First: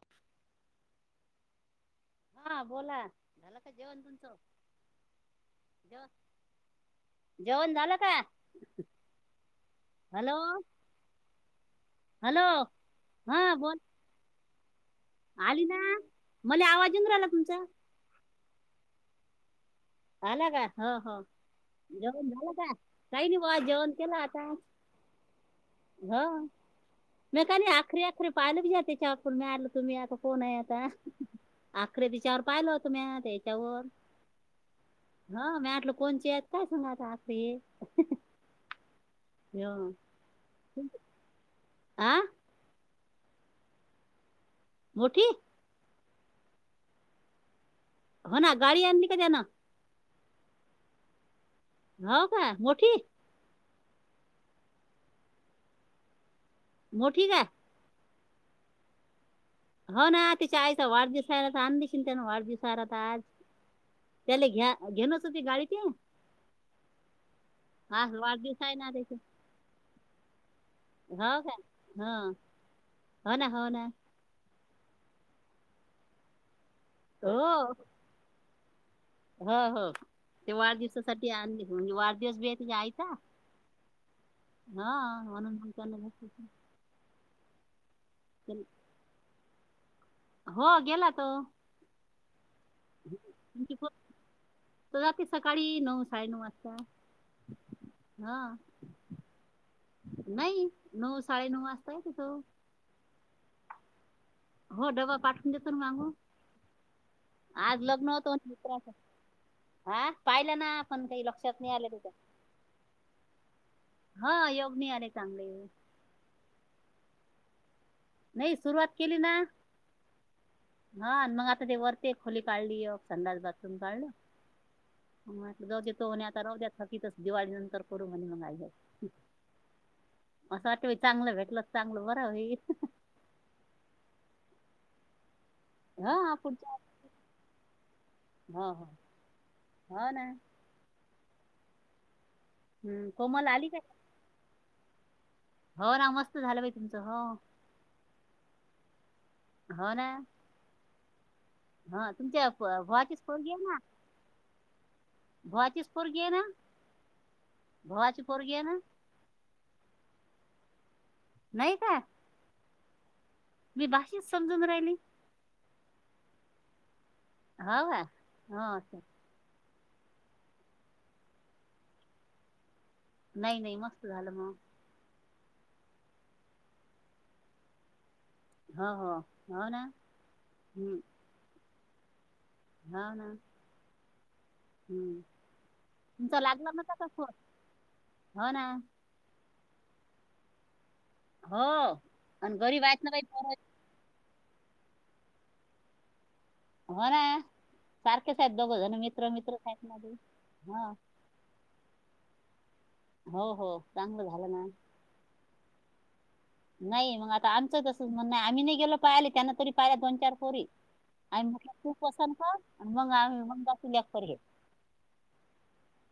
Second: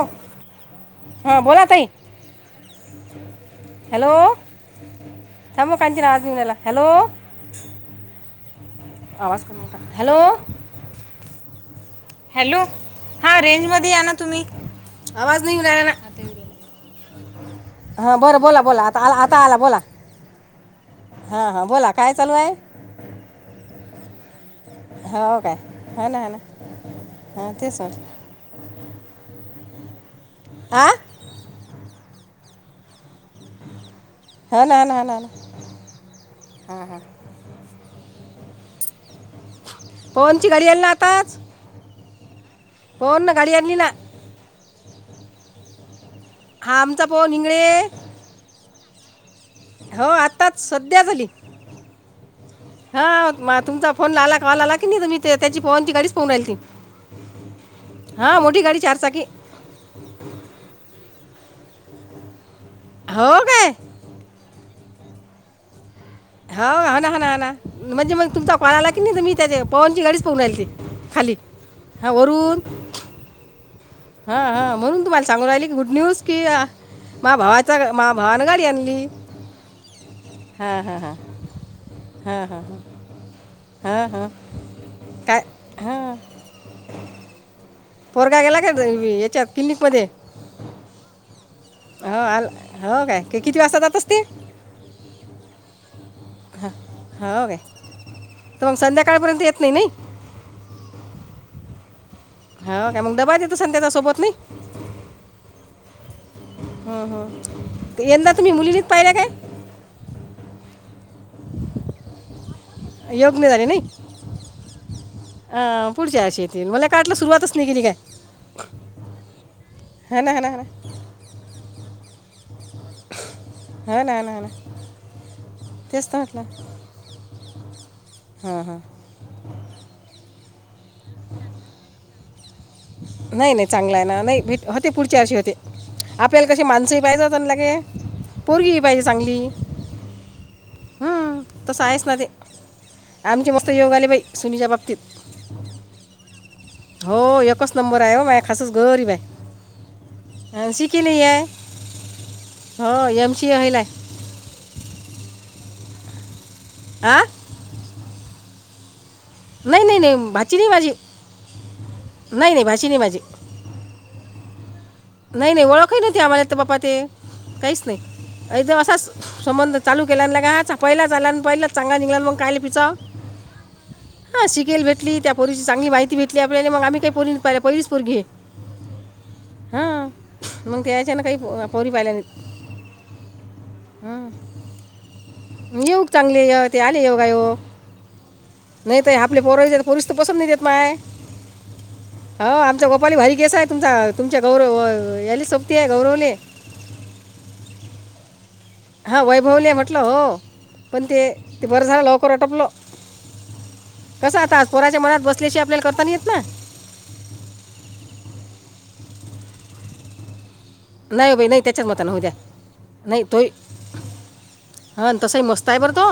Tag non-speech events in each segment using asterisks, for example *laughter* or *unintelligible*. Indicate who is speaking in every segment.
Speaker 1: Hello हा बोला तई
Speaker 2: हा बोला झाला का जेवण तुमचं
Speaker 1: मु
Speaker 2: जेव
Speaker 1: काांजनजला हॅलो
Speaker 2: जेवण झालं का
Speaker 1: हॅलो हॅलो
Speaker 2: हा
Speaker 1: हां
Speaker 2: बोल
Speaker 1: रेंजमध्ये या ना तुम्ही आवाज नाही उडायला ना
Speaker 2: मला आवाज येऊन राहिला तुमचा
Speaker 1: हा बोला बोला बोला आता आ आता आला बोला
Speaker 2: आला का हो हो
Speaker 1: हां हां बोला काय
Speaker 2: जेवण
Speaker 1: चालू आहे
Speaker 2: झालं का काही नाही ब जेवण केलं आता
Speaker 1: हो काय हा ना
Speaker 2: ह
Speaker 1: हा ना
Speaker 2: मग
Speaker 1: हां
Speaker 2: का नाही
Speaker 1: तेच
Speaker 2: अखरे
Speaker 1: म्हटलं
Speaker 2: अखरे पाल ब जाते पूर म आल तुम्ही आता फोन आहे
Speaker 1: आ
Speaker 2: आता आखे दिच्यावर पाहिल हो तुम्ही त्याच्यावर
Speaker 1: हो ना हा ना ना ना
Speaker 2: हा मी आटल कोणचे आहेत काय सांगाता आली
Speaker 1: फोनची घडी आल ना आताच
Speaker 2: आह
Speaker 1: हो ना गाडी आण आणलीला
Speaker 2: मोठी
Speaker 1: हा आमचा प निंग
Speaker 2: हो ना गाडी आणली का ज ना
Speaker 1: हो आताच सध्या झाली
Speaker 2: हो का मोठी
Speaker 1: हा मा तुमचा फोन ला आला कल आला की नाही तुम् ते त्याची पहनची गडीच पाहून राहीली
Speaker 2: मोठी का
Speaker 1: हा मोठी गाडी चारचाकी
Speaker 2: हो ना त्यािच्या आईचा वाढदिवसला आणशील त्यान वाढदिवस आहारात आज
Speaker 1: हो काय
Speaker 2: त्याला घ्या घेलस होती गाडी त
Speaker 1: हो हा हाणा हा म्हणजे मग तुमचा
Speaker 2: वाढदिवस
Speaker 1: कल
Speaker 2: आहे ना
Speaker 1: आला की
Speaker 2: त्याचे
Speaker 1: नाही तुम्ही त्याच्या पवनची गाडीच पोून आल ते
Speaker 2: हो का ह हो ना हो ना
Speaker 1: हा हां म्हणून तुम्हाला सांगून राहिली की गुड न्यूज की
Speaker 2: हो
Speaker 1: मा भावाचा मा भावानं गाडी आणली
Speaker 2: हो हो ते
Speaker 1: हां हां हां
Speaker 2: वाढदिवसासाठी म्हणजे वाढदिवस बी आहेे आयचा
Speaker 1: हा हा
Speaker 2: हा आन त्यांना बस
Speaker 1: फोरगा गेला का याच्यात क्लिनिक मध्ये
Speaker 2: हो गेला तो
Speaker 1: हो आल हो काय किती
Speaker 2: तुमची
Speaker 1: वासा
Speaker 2: पोर-
Speaker 1: जातच ते
Speaker 2: खय न वास्ता हा
Speaker 1: तर मग संध्याकाळपर्यंत येत नाही नाही
Speaker 2: नाही नऊ साडे नऊ वा
Speaker 1: हा काय मग दबा देत स त्याच्यासोबत नाही
Speaker 2: हो डबा पाठवून देतो ना मागू
Speaker 1: हम् हम यंदा तुम्ही मुलीनीत
Speaker 2: मित्राचं
Speaker 1: पाहिला काय
Speaker 2: हा पाहिलं ना पण काही लक्षात नाही आल्या तच्या
Speaker 1: योगन झाले नाही
Speaker 2: निघाले चांगले
Speaker 1: अ पुढच्या अशी येतील मला काढला सुरवातच नाही केेली काय
Speaker 2: नाही सुरुवात केली ना
Speaker 1: हा ना हा ना हा
Speaker 2: हा मग आता ते वरते कालीक चंदात बतम
Speaker 1: ना हा
Speaker 2: काळल
Speaker 1: ना हा ना हा ना
Speaker 2: म जाऊ द तो
Speaker 1: तेच तर
Speaker 2: म्हणे आता
Speaker 1: म्हटलं
Speaker 2: राहू द्या थकीतच दिवाळी नंतर करू म्हणे
Speaker 1: हां
Speaker 2: मग
Speaker 1: हां
Speaker 2: असं वाट चांगलं भेटलं चांगलं बरं
Speaker 1: नाही नाही चांगला आहे ना नाही भेट होते पुढच्या वर्षी होते
Speaker 2: हा
Speaker 1: आपल्याला कशी
Speaker 2: पुढच्या
Speaker 1: माणसंही पाहिजात लागे पोर
Speaker 2: हो
Speaker 1: घ पाहिजे चांगली हं,
Speaker 2: रर
Speaker 1: तसं आहेच ना ते, आमचे
Speaker 2: आली
Speaker 1: मस्त
Speaker 2: काय
Speaker 1: योग आले बाई, सुनीच्या बाबतीत.
Speaker 2: हो ना मस्त झालं बाई तुमचं हो.
Speaker 1: बरंय आहे ओ माय खासस गरीब हाय.
Speaker 2: हो ना.
Speaker 1: केले आहे.
Speaker 2: हा तुमच्या
Speaker 1: हो
Speaker 2: भावाचीच
Speaker 1: एम सी
Speaker 2: पोरगी
Speaker 1: ए
Speaker 2: हाय
Speaker 1: होईल
Speaker 2: ना,
Speaker 1: आहे
Speaker 2: भावाचीच पोरगी हाय ना?
Speaker 1: आ?
Speaker 2: भावाची पोरगी हाय ना?
Speaker 1: नाही नाही नाही, भाची नाही माझी.
Speaker 2: नाही काय?
Speaker 1: ची नाय माझी.
Speaker 2: मी भाचीच समजून राहिली.
Speaker 1: नाही नाही ओळखही नाही आम्हाला बा्पा ते
Speaker 2: हो
Speaker 1: काहीच
Speaker 2: का
Speaker 1: नाहीद
Speaker 2: हो
Speaker 1: असाच संबंध *inaudible* चालू केल्यालांत लागा पहिला चाला पहिच चांगा निघला मग कायले फिचाव *inaudible*
Speaker 2: नाही नाही मस्त झालं मग.
Speaker 1: भेटली त्या पोरीची चांगली माहितीे भेटली आपल्याले मग आम्ही पोरी *inaudible* पहिली च पोरगी.
Speaker 2: हा हा.
Speaker 1: हा, मग त्या यायच्या ना काही पोरी पाहिल्या नाही.
Speaker 2: हा ना.
Speaker 1: हम्म
Speaker 2: हम्म
Speaker 1: येऊक
Speaker 2: तुमचा
Speaker 1: चांगले य
Speaker 2: लागला
Speaker 1: ते
Speaker 2: नव्हता
Speaker 1: आले
Speaker 2: का फोन
Speaker 1: योगायोग,
Speaker 2: हो ना
Speaker 1: नाहीत आपल्या पोरास तर पोरीस देत नाय माय,
Speaker 2: हो
Speaker 1: हो
Speaker 2: आणि गरीब
Speaker 1: आमच्या
Speaker 2: आहेत ना
Speaker 1: गोपाली
Speaker 2: बाई
Speaker 1: भारी केस
Speaker 2: पोरं
Speaker 1: आहे तुमचा तुमच्या गौरव, याले सोबती आहे गौरवले.
Speaker 2: हो ना, सारखे दोघजण
Speaker 1: हां
Speaker 2: मित्र मित्र
Speaker 1: वैभवले म्हटलं हो
Speaker 2: *unintelligible* हा
Speaker 1: पण ते ते बरं झालं लवकर आटपलं.
Speaker 2: हो हो चांगलं झालं ना.
Speaker 1: तशी आपल्याला करता नाय येत ना.
Speaker 2: नाही मग आता आमचं तस म्हण नाही आम्ही नाही गेलो पाहियले त्यांना तरी पाहिला दोन चार
Speaker 1: नाही हो बाई
Speaker 2: आम्ही
Speaker 1: नाही
Speaker 2: म्हटले
Speaker 1: त्याच्याच
Speaker 2: तू
Speaker 1: मतानं होऊ द्या
Speaker 2: पसंत कर मग आम्ही मग *unintelligible*
Speaker 1: हा तसही मस्त आहे बरं तो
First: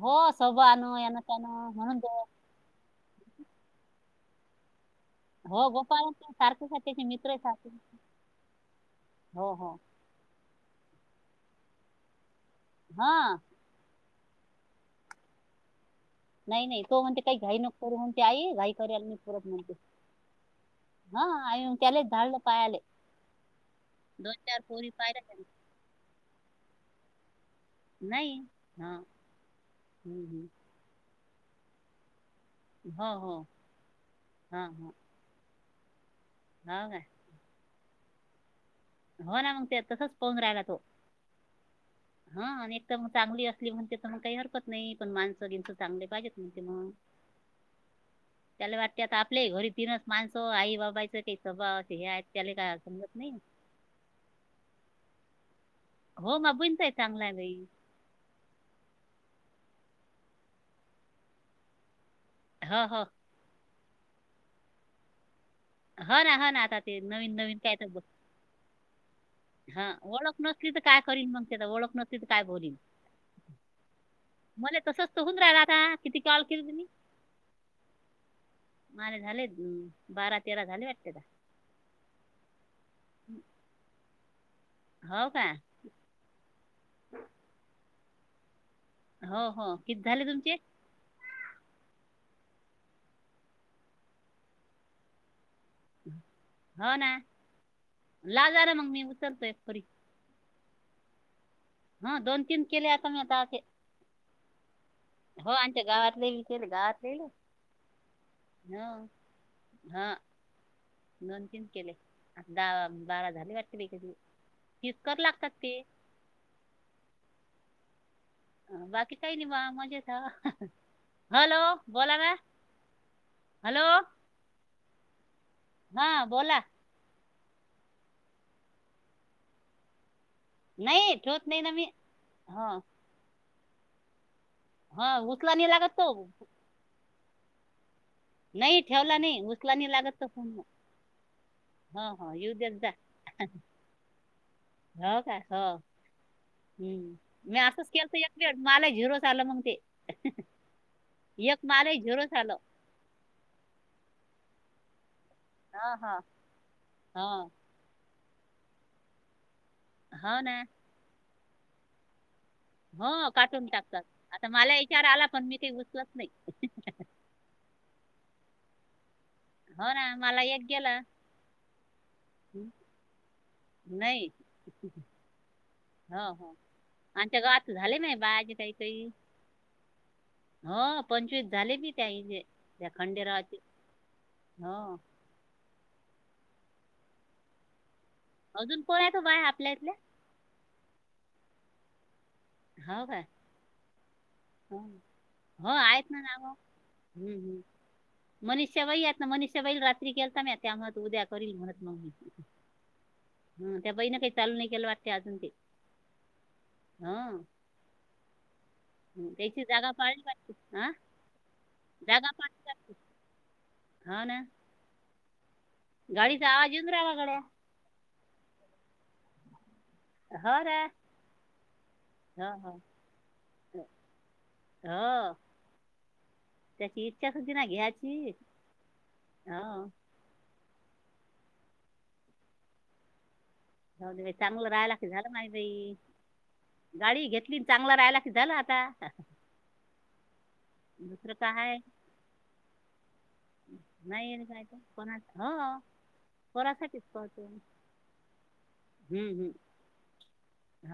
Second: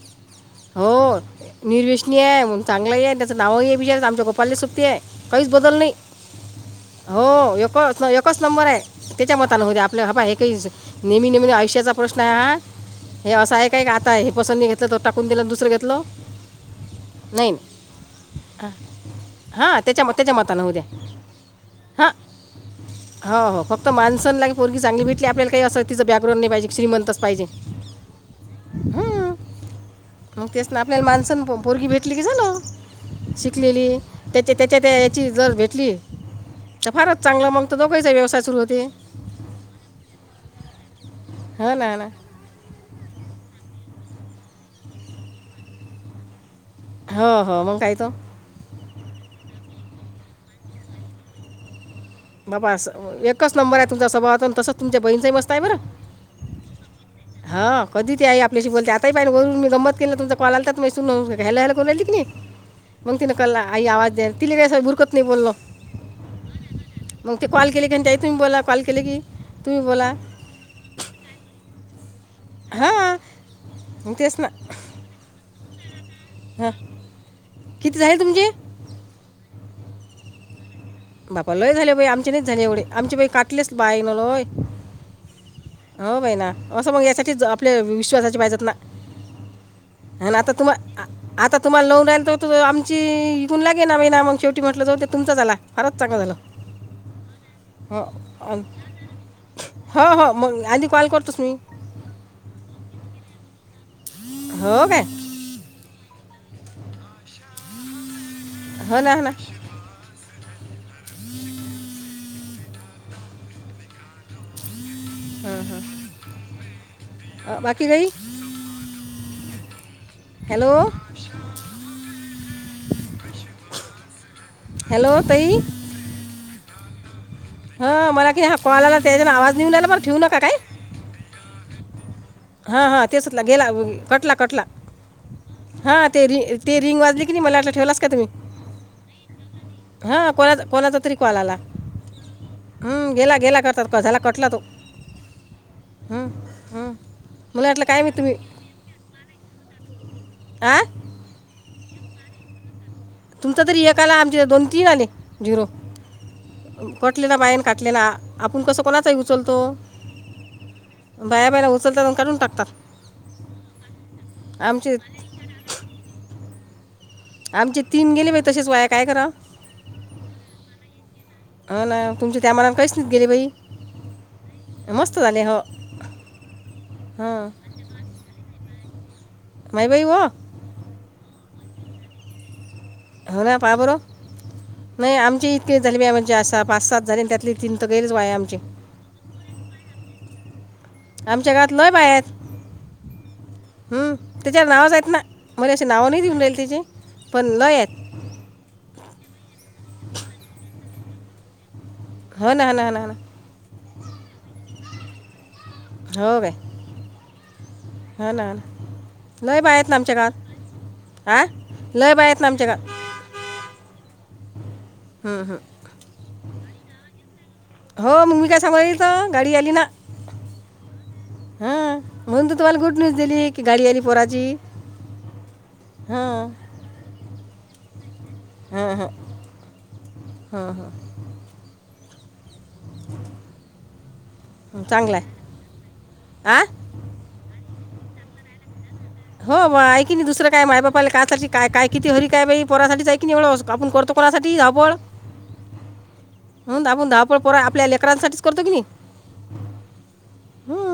Speaker 2: हो सोबा
Speaker 1: *inaudible*
Speaker 2: आणू
Speaker 1: हो
Speaker 2: यानं त्यानं म्हणून ते-
Speaker 1: निर्व्यसनी आहे चांगला आहे. नावही आहे. आमच्या गोपालले शोभती आहे. काहीच
Speaker 2: हो
Speaker 1: बदल नाही
Speaker 2: गोपाळ सारखेच आहेत त्याचे
Speaker 1: *inaudible*
Speaker 2: मित्र
Speaker 1: हो
Speaker 2: सारखे
Speaker 1: एकच एकच नंबर आहे. त्याच्या
Speaker 2: हो
Speaker 1: मतानं
Speaker 2: हो
Speaker 1: होऊ दे. आपल्या हबा हे काही नेहमी नेहमी आयुष्याचा प्रश्न आहे हा
Speaker 2: हा
Speaker 1: हे असा आहे काय? काय हे पसंद नाही घेतलं तर टाकून दिला दुसरं घेतलं.
Speaker 2: नाही नाही तो म्हणते काही
Speaker 1: नाही
Speaker 2: घाईनको करू म्हणते आई घाई करायला मी परत म्हणते.
Speaker 1: हां त्याच्या त्याच्या मतानं होऊ द्या
Speaker 2: हा आणि त्यालाच झाडलं पायाले.
Speaker 1: माणस
Speaker 2: दोन
Speaker 1: अन
Speaker 2: चार
Speaker 1: पोरगी
Speaker 2: पोरी
Speaker 1: चगली
Speaker 2: पाहिल्या
Speaker 1: भेली
Speaker 2: त्याने
Speaker 1: आपल्याला काही असं तिं बॅकग्रउंड नाही पाजे श्रीमंतच पायजे.
Speaker 2: नाही हा हम्म
Speaker 1: मग
Speaker 2: हम्म.
Speaker 1: तेच ना आपल्याला माणसं पोरगी भेटली की झालं.
Speaker 2: हो हो
Speaker 1: शिकलेली त्याच्या
Speaker 2: हा
Speaker 1: त्याच्या
Speaker 2: हा
Speaker 1: त्या याची जर भेटली.
Speaker 2: हा
Speaker 1: *inaudible*
Speaker 2: काय
Speaker 1: फारच चांगला मग तर दोघांचा व्यवसाय सुरू होत.
Speaker 2: हो ना मग ते तसच पाहून राहिला तो.
Speaker 1: हो ना ना
Speaker 2: हा आणि एक तर मग चांगली असली म्हणते तर मग काही हरकत नाही पण माणसं बिनस चांगले पाहिजेत. नाही
Speaker 1: हो हो मग काय तो.
Speaker 2: तत्यात आता आपल्याही घरी तीनच माणस. आई बाबाचं काही सबाा अस हे त्याला काय समजत नाही. *inaudible*
Speaker 1: तुम सभाव असेन तसाच तुमच्या बहीण पाय बरे.
Speaker 2: हो माबूंचा आहे चांगला आहे बाई
Speaker 1: ह कधी ते आपल्याशी बोलते आ म्हणून मी गंमत केलेलं तुमचा कॉल आलात. सुन घ्यायला येईल बोलले की नाही
Speaker 2: हो हो
Speaker 1: मग ति ना कला. आई आवाज द्या तिला का असं भुरकत नाही बोललो.
Speaker 2: हा ना हा ना आता. ते नवीन
Speaker 1: मग ते कॉल केले की त्याही तुम्ही बोला कॉल केले की तुम्ही
Speaker 2: हा
Speaker 1: बोला
Speaker 2: ओळख नसली तर काय करन मग ते ओळख नस त काय ब
Speaker 1: हां मग तेच ना
Speaker 2: मला तसच त होून राहि किती काल केली
Speaker 1: हां
Speaker 2: तुम्ही?
Speaker 1: किती झाले तुमचे
Speaker 2: माझ झाले बारा तेरा झाले. वाटते आता.
Speaker 1: बापा लय झाले बाई. आमचे नाही झाले एवढे आमचेई काटलेच बाई ना लोय
Speaker 2: हो का?
Speaker 1: हो बहि ना असं मग यासाठीच आपल्या विश्वासाचे पाहिजे ना.
Speaker 2: हो हो किती झाले
Speaker 1: आणि आता
Speaker 2: तुमचे?
Speaker 1: तुम्हा आ- आता तुम्हाला नव राल तर आमची इथूनगे ना म ना मग शेवटी म्हटलं जा ते तुमचां झाला. हारच सांगा झालं
Speaker 2: हो ना.
Speaker 1: हो
Speaker 2: लावा ना मग मी उचलतो एक
Speaker 1: हो हो मग. आधी कॉल करतोस मी
Speaker 2: हा दोन तीन केले आता मी आता असे
Speaker 1: हो काय?
Speaker 2: ली घात लले हा
Speaker 1: हो ना हो ना
Speaker 2: हा दोन तिन केले दहा बारा झाली वाटत बतली इतकर लागतात ते
Speaker 1: बाकी काही
Speaker 2: बाकी काही नाही बा मजेचा.
Speaker 1: हॅलो
Speaker 2: हॅलो बोला ना हॅलो,
Speaker 1: हॅलो ताई
Speaker 2: हा बोला.
Speaker 1: ह मला कि हा कॉलला त्याच्या आवाज नि येऊ रहायला पण ठिवतो.
Speaker 2: नाही ठेवत नाही ना मी हा.
Speaker 1: हां हां तेच गेला कटला कटला.
Speaker 2: हा उचला नाही लागत तो
Speaker 1: हा ते र रिंग वाज की नाही मला ठेव
Speaker 2: नाही ठेवला नाही. उसलानी लागत
Speaker 1: हां
Speaker 2: तर फन ह हो
Speaker 1: हम् गेला गेला करतात झाला कटला तो.
Speaker 2: हो का? हो.
Speaker 1: हं, हं.
Speaker 2: हम्म मी
Speaker 1: मला वाटलं
Speaker 2: असंच
Speaker 1: काय
Speaker 2: केलं
Speaker 1: मी
Speaker 2: तर एक
Speaker 1: तुम्ही
Speaker 2: वे मला झिरो आलं मंग ते.
Speaker 1: आ
Speaker 2: एक माल झीरो झालं.
Speaker 1: तुमचा तर एक आला आमचे दोन तीन आले. झिरो.
Speaker 2: हा हा हा
Speaker 1: कटले ना बायन काटले ना आपण कसं कोणाचांही उचलतो.
Speaker 2: हो ना.
Speaker 1: बाया बाहेला उचलता काून टाक
Speaker 2: हो काटून टाकतात आता मला
Speaker 1: आमचे
Speaker 2: विचार आला पण मी ते घुसवत नाही
Speaker 1: आमची तीम गेली म तसेच वाया काय कराव
Speaker 2: हो ना मला एक गेलं
Speaker 1: ह ना तुमच्या त्या मलान काहीच नाहीत गेले बाई
Speaker 2: नाही
Speaker 1: मस्त झाले हो
Speaker 2: आणि त्या ग
Speaker 1: हां
Speaker 2: आत झाले नाही बाजे
Speaker 1: माई बाई हो
Speaker 2: हा पंचवीस झाले मी त्या त्या
Speaker 1: हो
Speaker 2: खंडेरावाचे
Speaker 1: ना पहा बर
Speaker 2: हो
Speaker 1: नाही आमचे इतके जलम्या म्हणजे असा पाच सात झाले त्यातले तीन तर गैरच बाया आमचे
Speaker 2: अजून पोत बाय आपल्या इथल्या
Speaker 1: आमच्या घातलंय बाय
Speaker 2: हो का
Speaker 1: हम्म त्याच्यावर
Speaker 2: हं.
Speaker 1: नावच आहेतत ना
Speaker 2: हो
Speaker 1: म्हजे असे
Speaker 2: आहेत
Speaker 1: नाव
Speaker 2: ना
Speaker 1: नाही देऊन राहिले त्याचे पण लय हाईत
Speaker 2: मनष्य वही आहेत ना मनष्य बही रा म त्या मत उद्या कर म
Speaker 1: हो ना हो ना हो ना हो ना
Speaker 2: म त्या बाईन काही चालू नाही केलं वाटत त्या दते
Speaker 1: हो का हा ना लय
Speaker 2: त्याची
Speaker 1: बाया आहेत
Speaker 2: जागा
Speaker 1: ना आमच्या
Speaker 2: पाळली
Speaker 1: गावात
Speaker 2: पाहिते हं
Speaker 1: हा लय बाया
Speaker 2: जागा
Speaker 1: आहेत ना आमच्या
Speaker 2: पालीते
Speaker 1: गावात
Speaker 2: हा ना
Speaker 1: हम् हम्.
Speaker 2: गाडीचा आवाज येऊन राहिला *inaudible*
Speaker 1: हो मूमिका सांगालीेतो गाडी अली ना
Speaker 2: हो रे.
Speaker 1: हा म्हणून तू तुम्हाला गुड न्यूज दिली की गाडी आली पोराची
Speaker 2: हो
Speaker 1: हा.
Speaker 2: *unintelligible*
Speaker 1: हम ह
Speaker 2: हो
Speaker 1: हम हा.
Speaker 2: हो दे बाई चांगलं
Speaker 1: हां
Speaker 2: राहायला की
Speaker 1: चांगला
Speaker 2: झालं
Speaker 1: आहे
Speaker 2: नाही बाई
Speaker 1: आ
Speaker 2: गाडी घेतली चांगलं राहायला की झालं आता
Speaker 1: हो बा ऐ कि नाही दुसर काय माय बापाला कासाठी का काय किती होरी काय बा पोरासाठी जाय की निवळ आपण करतो कोणासाठी धावळ.
Speaker 2: ह.
Speaker 1: हो आपण धहापळ पर आपल्या लेकरांसाठीच करतो की नाही.
Speaker 2: हम्म हम्म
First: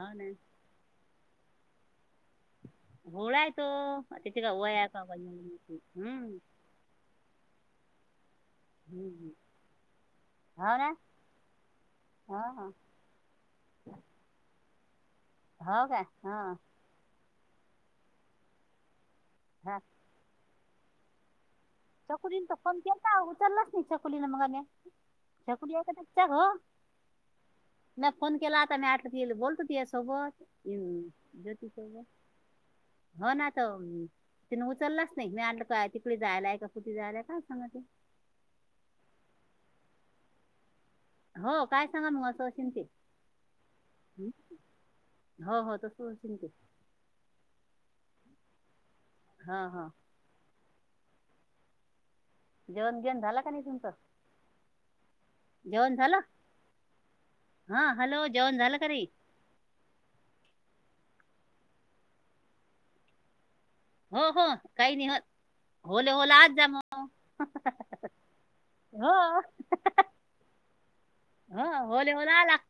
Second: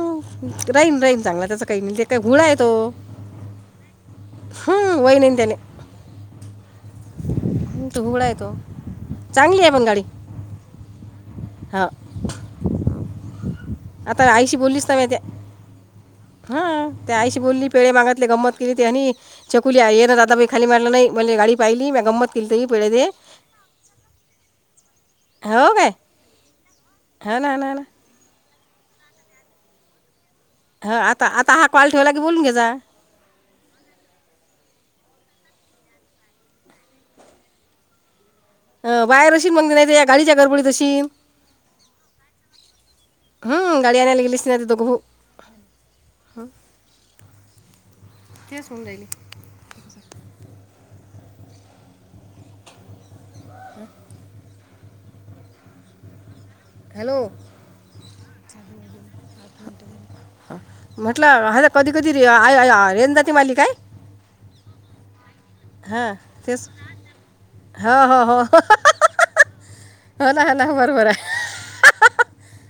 Speaker 2: हो ना
Speaker 1: राहीन राहीन चांगला त्याचा काही नाही ते काय घुळा आहे. तो
Speaker 2: होळा आहे तो तिथे का वया
Speaker 1: हं,
Speaker 2: का
Speaker 1: वय
Speaker 2: बज हम्म.
Speaker 1: तुम्हाला त
Speaker 2: हम्म.
Speaker 1: चांगली आहे पण गाडी
Speaker 2: हो ना
Speaker 1: हा
Speaker 2: हा
Speaker 1: आता आईशी बोललीस?
Speaker 2: हो का.
Speaker 1: हा त्या आईशी बोलली पेळे मागतले गंमत केली ते आणि चकुली
Speaker 2: हा
Speaker 1: ये ना आता खाली मारला नाही म्हण गाडी पाहिली मी गंमत केली
Speaker 2: चकुलीने
Speaker 1: तरी
Speaker 2: फम के
Speaker 1: पेळे दे
Speaker 2: ना उतारलंच नाही चकुलीने मगाने
Speaker 1: हो
Speaker 2: शकडी
Speaker 1: काय
Speaker 2: काक हो
Speaker 1: हो ना ना ना
Speaker 2: नाही फोन केला. बोलत त सोबत.
Speaker 1: ह आता आता हा
Speaker 2: ज्योती
Speaker 1: कॉल
Speaker 2: सोबत
Speaker 1: ठेवला की बोलून घे जा.
Speaker 2: हो ना तर तिने उचललाच नाही मी आण काय तिकडे जायलाय का कुठे जायलाय काय सांगा ते
Speaker 1: अ बाहेर अशी म्हण नाही या गाडीच्या गडबडीतशी
Speaker 2: हो काय सांगा मग असंशिं ते.
Speaker 1: ह गाडी
Speaker 2: हं?
Speaker 1: आणनेलागली सि ना त दोघघू.
Speaker 2: हो हो तसं असेल ते
Speaker 1: *inaudible*
Speaker 2: हा हा. जेवण घेऊन झाला का नाही तुमचं जेवण झालं.
Speaker 1: हॅलो
Speaker 2: हा हॅलो जेवण झालं का रे.
Speaker 1: म्हटलं हता कधी कधी रेनजाती मालिक आहे.
Speaker 2: हो हो काही नाही हो होले होले आज जा मग.
Speaker 1: हा हा ह.
Speaker 2: हो
Speaker 1: हो ना ह ना बरोबर आहे.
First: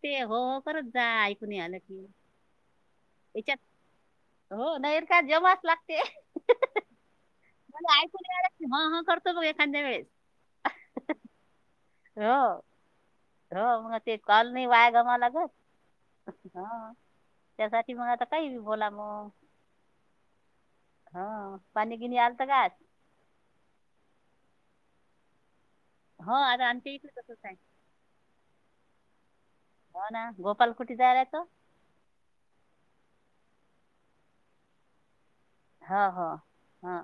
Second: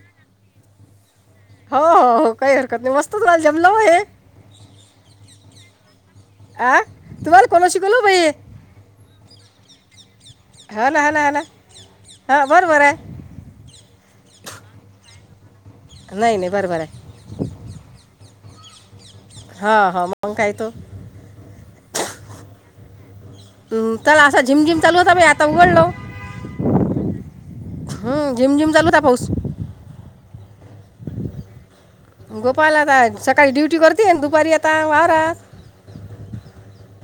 Speaker 2: ते हो हो करत जाय.
Speaker 1: हो हो हो काही हरकत नाही मस्त. तुम्हाला जमलं हो हे
Speaker 2: त्याच्यात हो नाहीर का जमाच लागते.
Speaker 1: कोण शिकलो बाई
Speaker 2: खंद्या वेळेच.
Speaker 1: हा ना हला हला
Speaker 2: हो
Speaker 1: हा बरोबर आहे.
Speaker 2: हो मग ते कल नाही वाया गमा लागत
Speaker 1: नाही नाही
Speaker 2: ह
Speaker 1: बरोबर आहे
Speaker 2: त्यासाठी मग आता. काही बी बोला मग
Speaker 1: हो हो मग काय तो
Speaker 2: हा पाणी बीनी आलत काय आज
Speaker 1: म चला असा झिमझिम चाल होता म आता उघडल.
Speaker 2: हो आर आणि ते इथडे कसच आहे.
Speaker 1: हं, झिमझिम चालू होता पाऊस
Speaker 2: हो ना गोपाल कुठे जाराय तो.
Speaker 1: गोपाळ आता सकाळी ड्युटी करते दुपारी आता व राहात
Speaker 2: हा हा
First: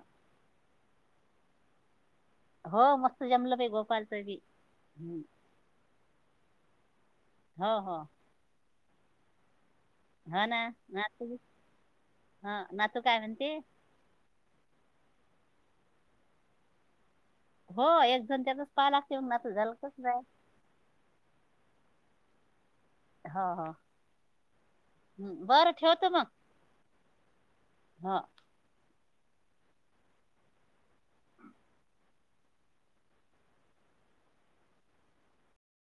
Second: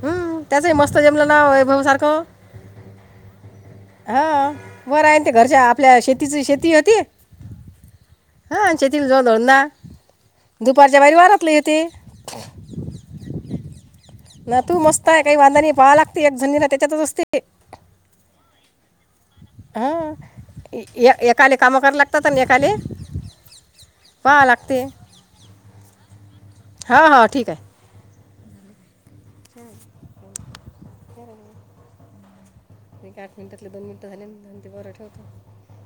Speaker 1: हम् त्याचही मस्त जेमलं नाव वैभव सारखं
Speaker 2: हो मस्त जमलं
Speaker 1: हा
Speaker 2: गोपालचं बी
Speaker 1: बरं आहे
Speaker 2: हम्म.
Speaker 1: ते घरच्या आपल्या शेतीची शेती होती
Speaker 2: हा हा
Speaker 1: हचेती *inaudible*
Speaker 2: हा ना नातू हा नातू काय म्हंती
Speaker 1: य काही बांधणी पहा लागते एक झुनीला त्याच्यातच असते
Speaker 2: हो एक जण त्यातच पाला
Speaker 1: हा एकाले कामं करा लागतात एकाले
Speaker 2: हा ह
Speaker 1: पाहावं लागते
Speaker 2: हम् बरं ठेवत मग
Speaker 1: हां हां ठीक आहे
Speaker 2: हा
Speaker 1: एक आठ मिनिटातले दोन मिनिटं झाल्यांत आणि ते बरं ठेवत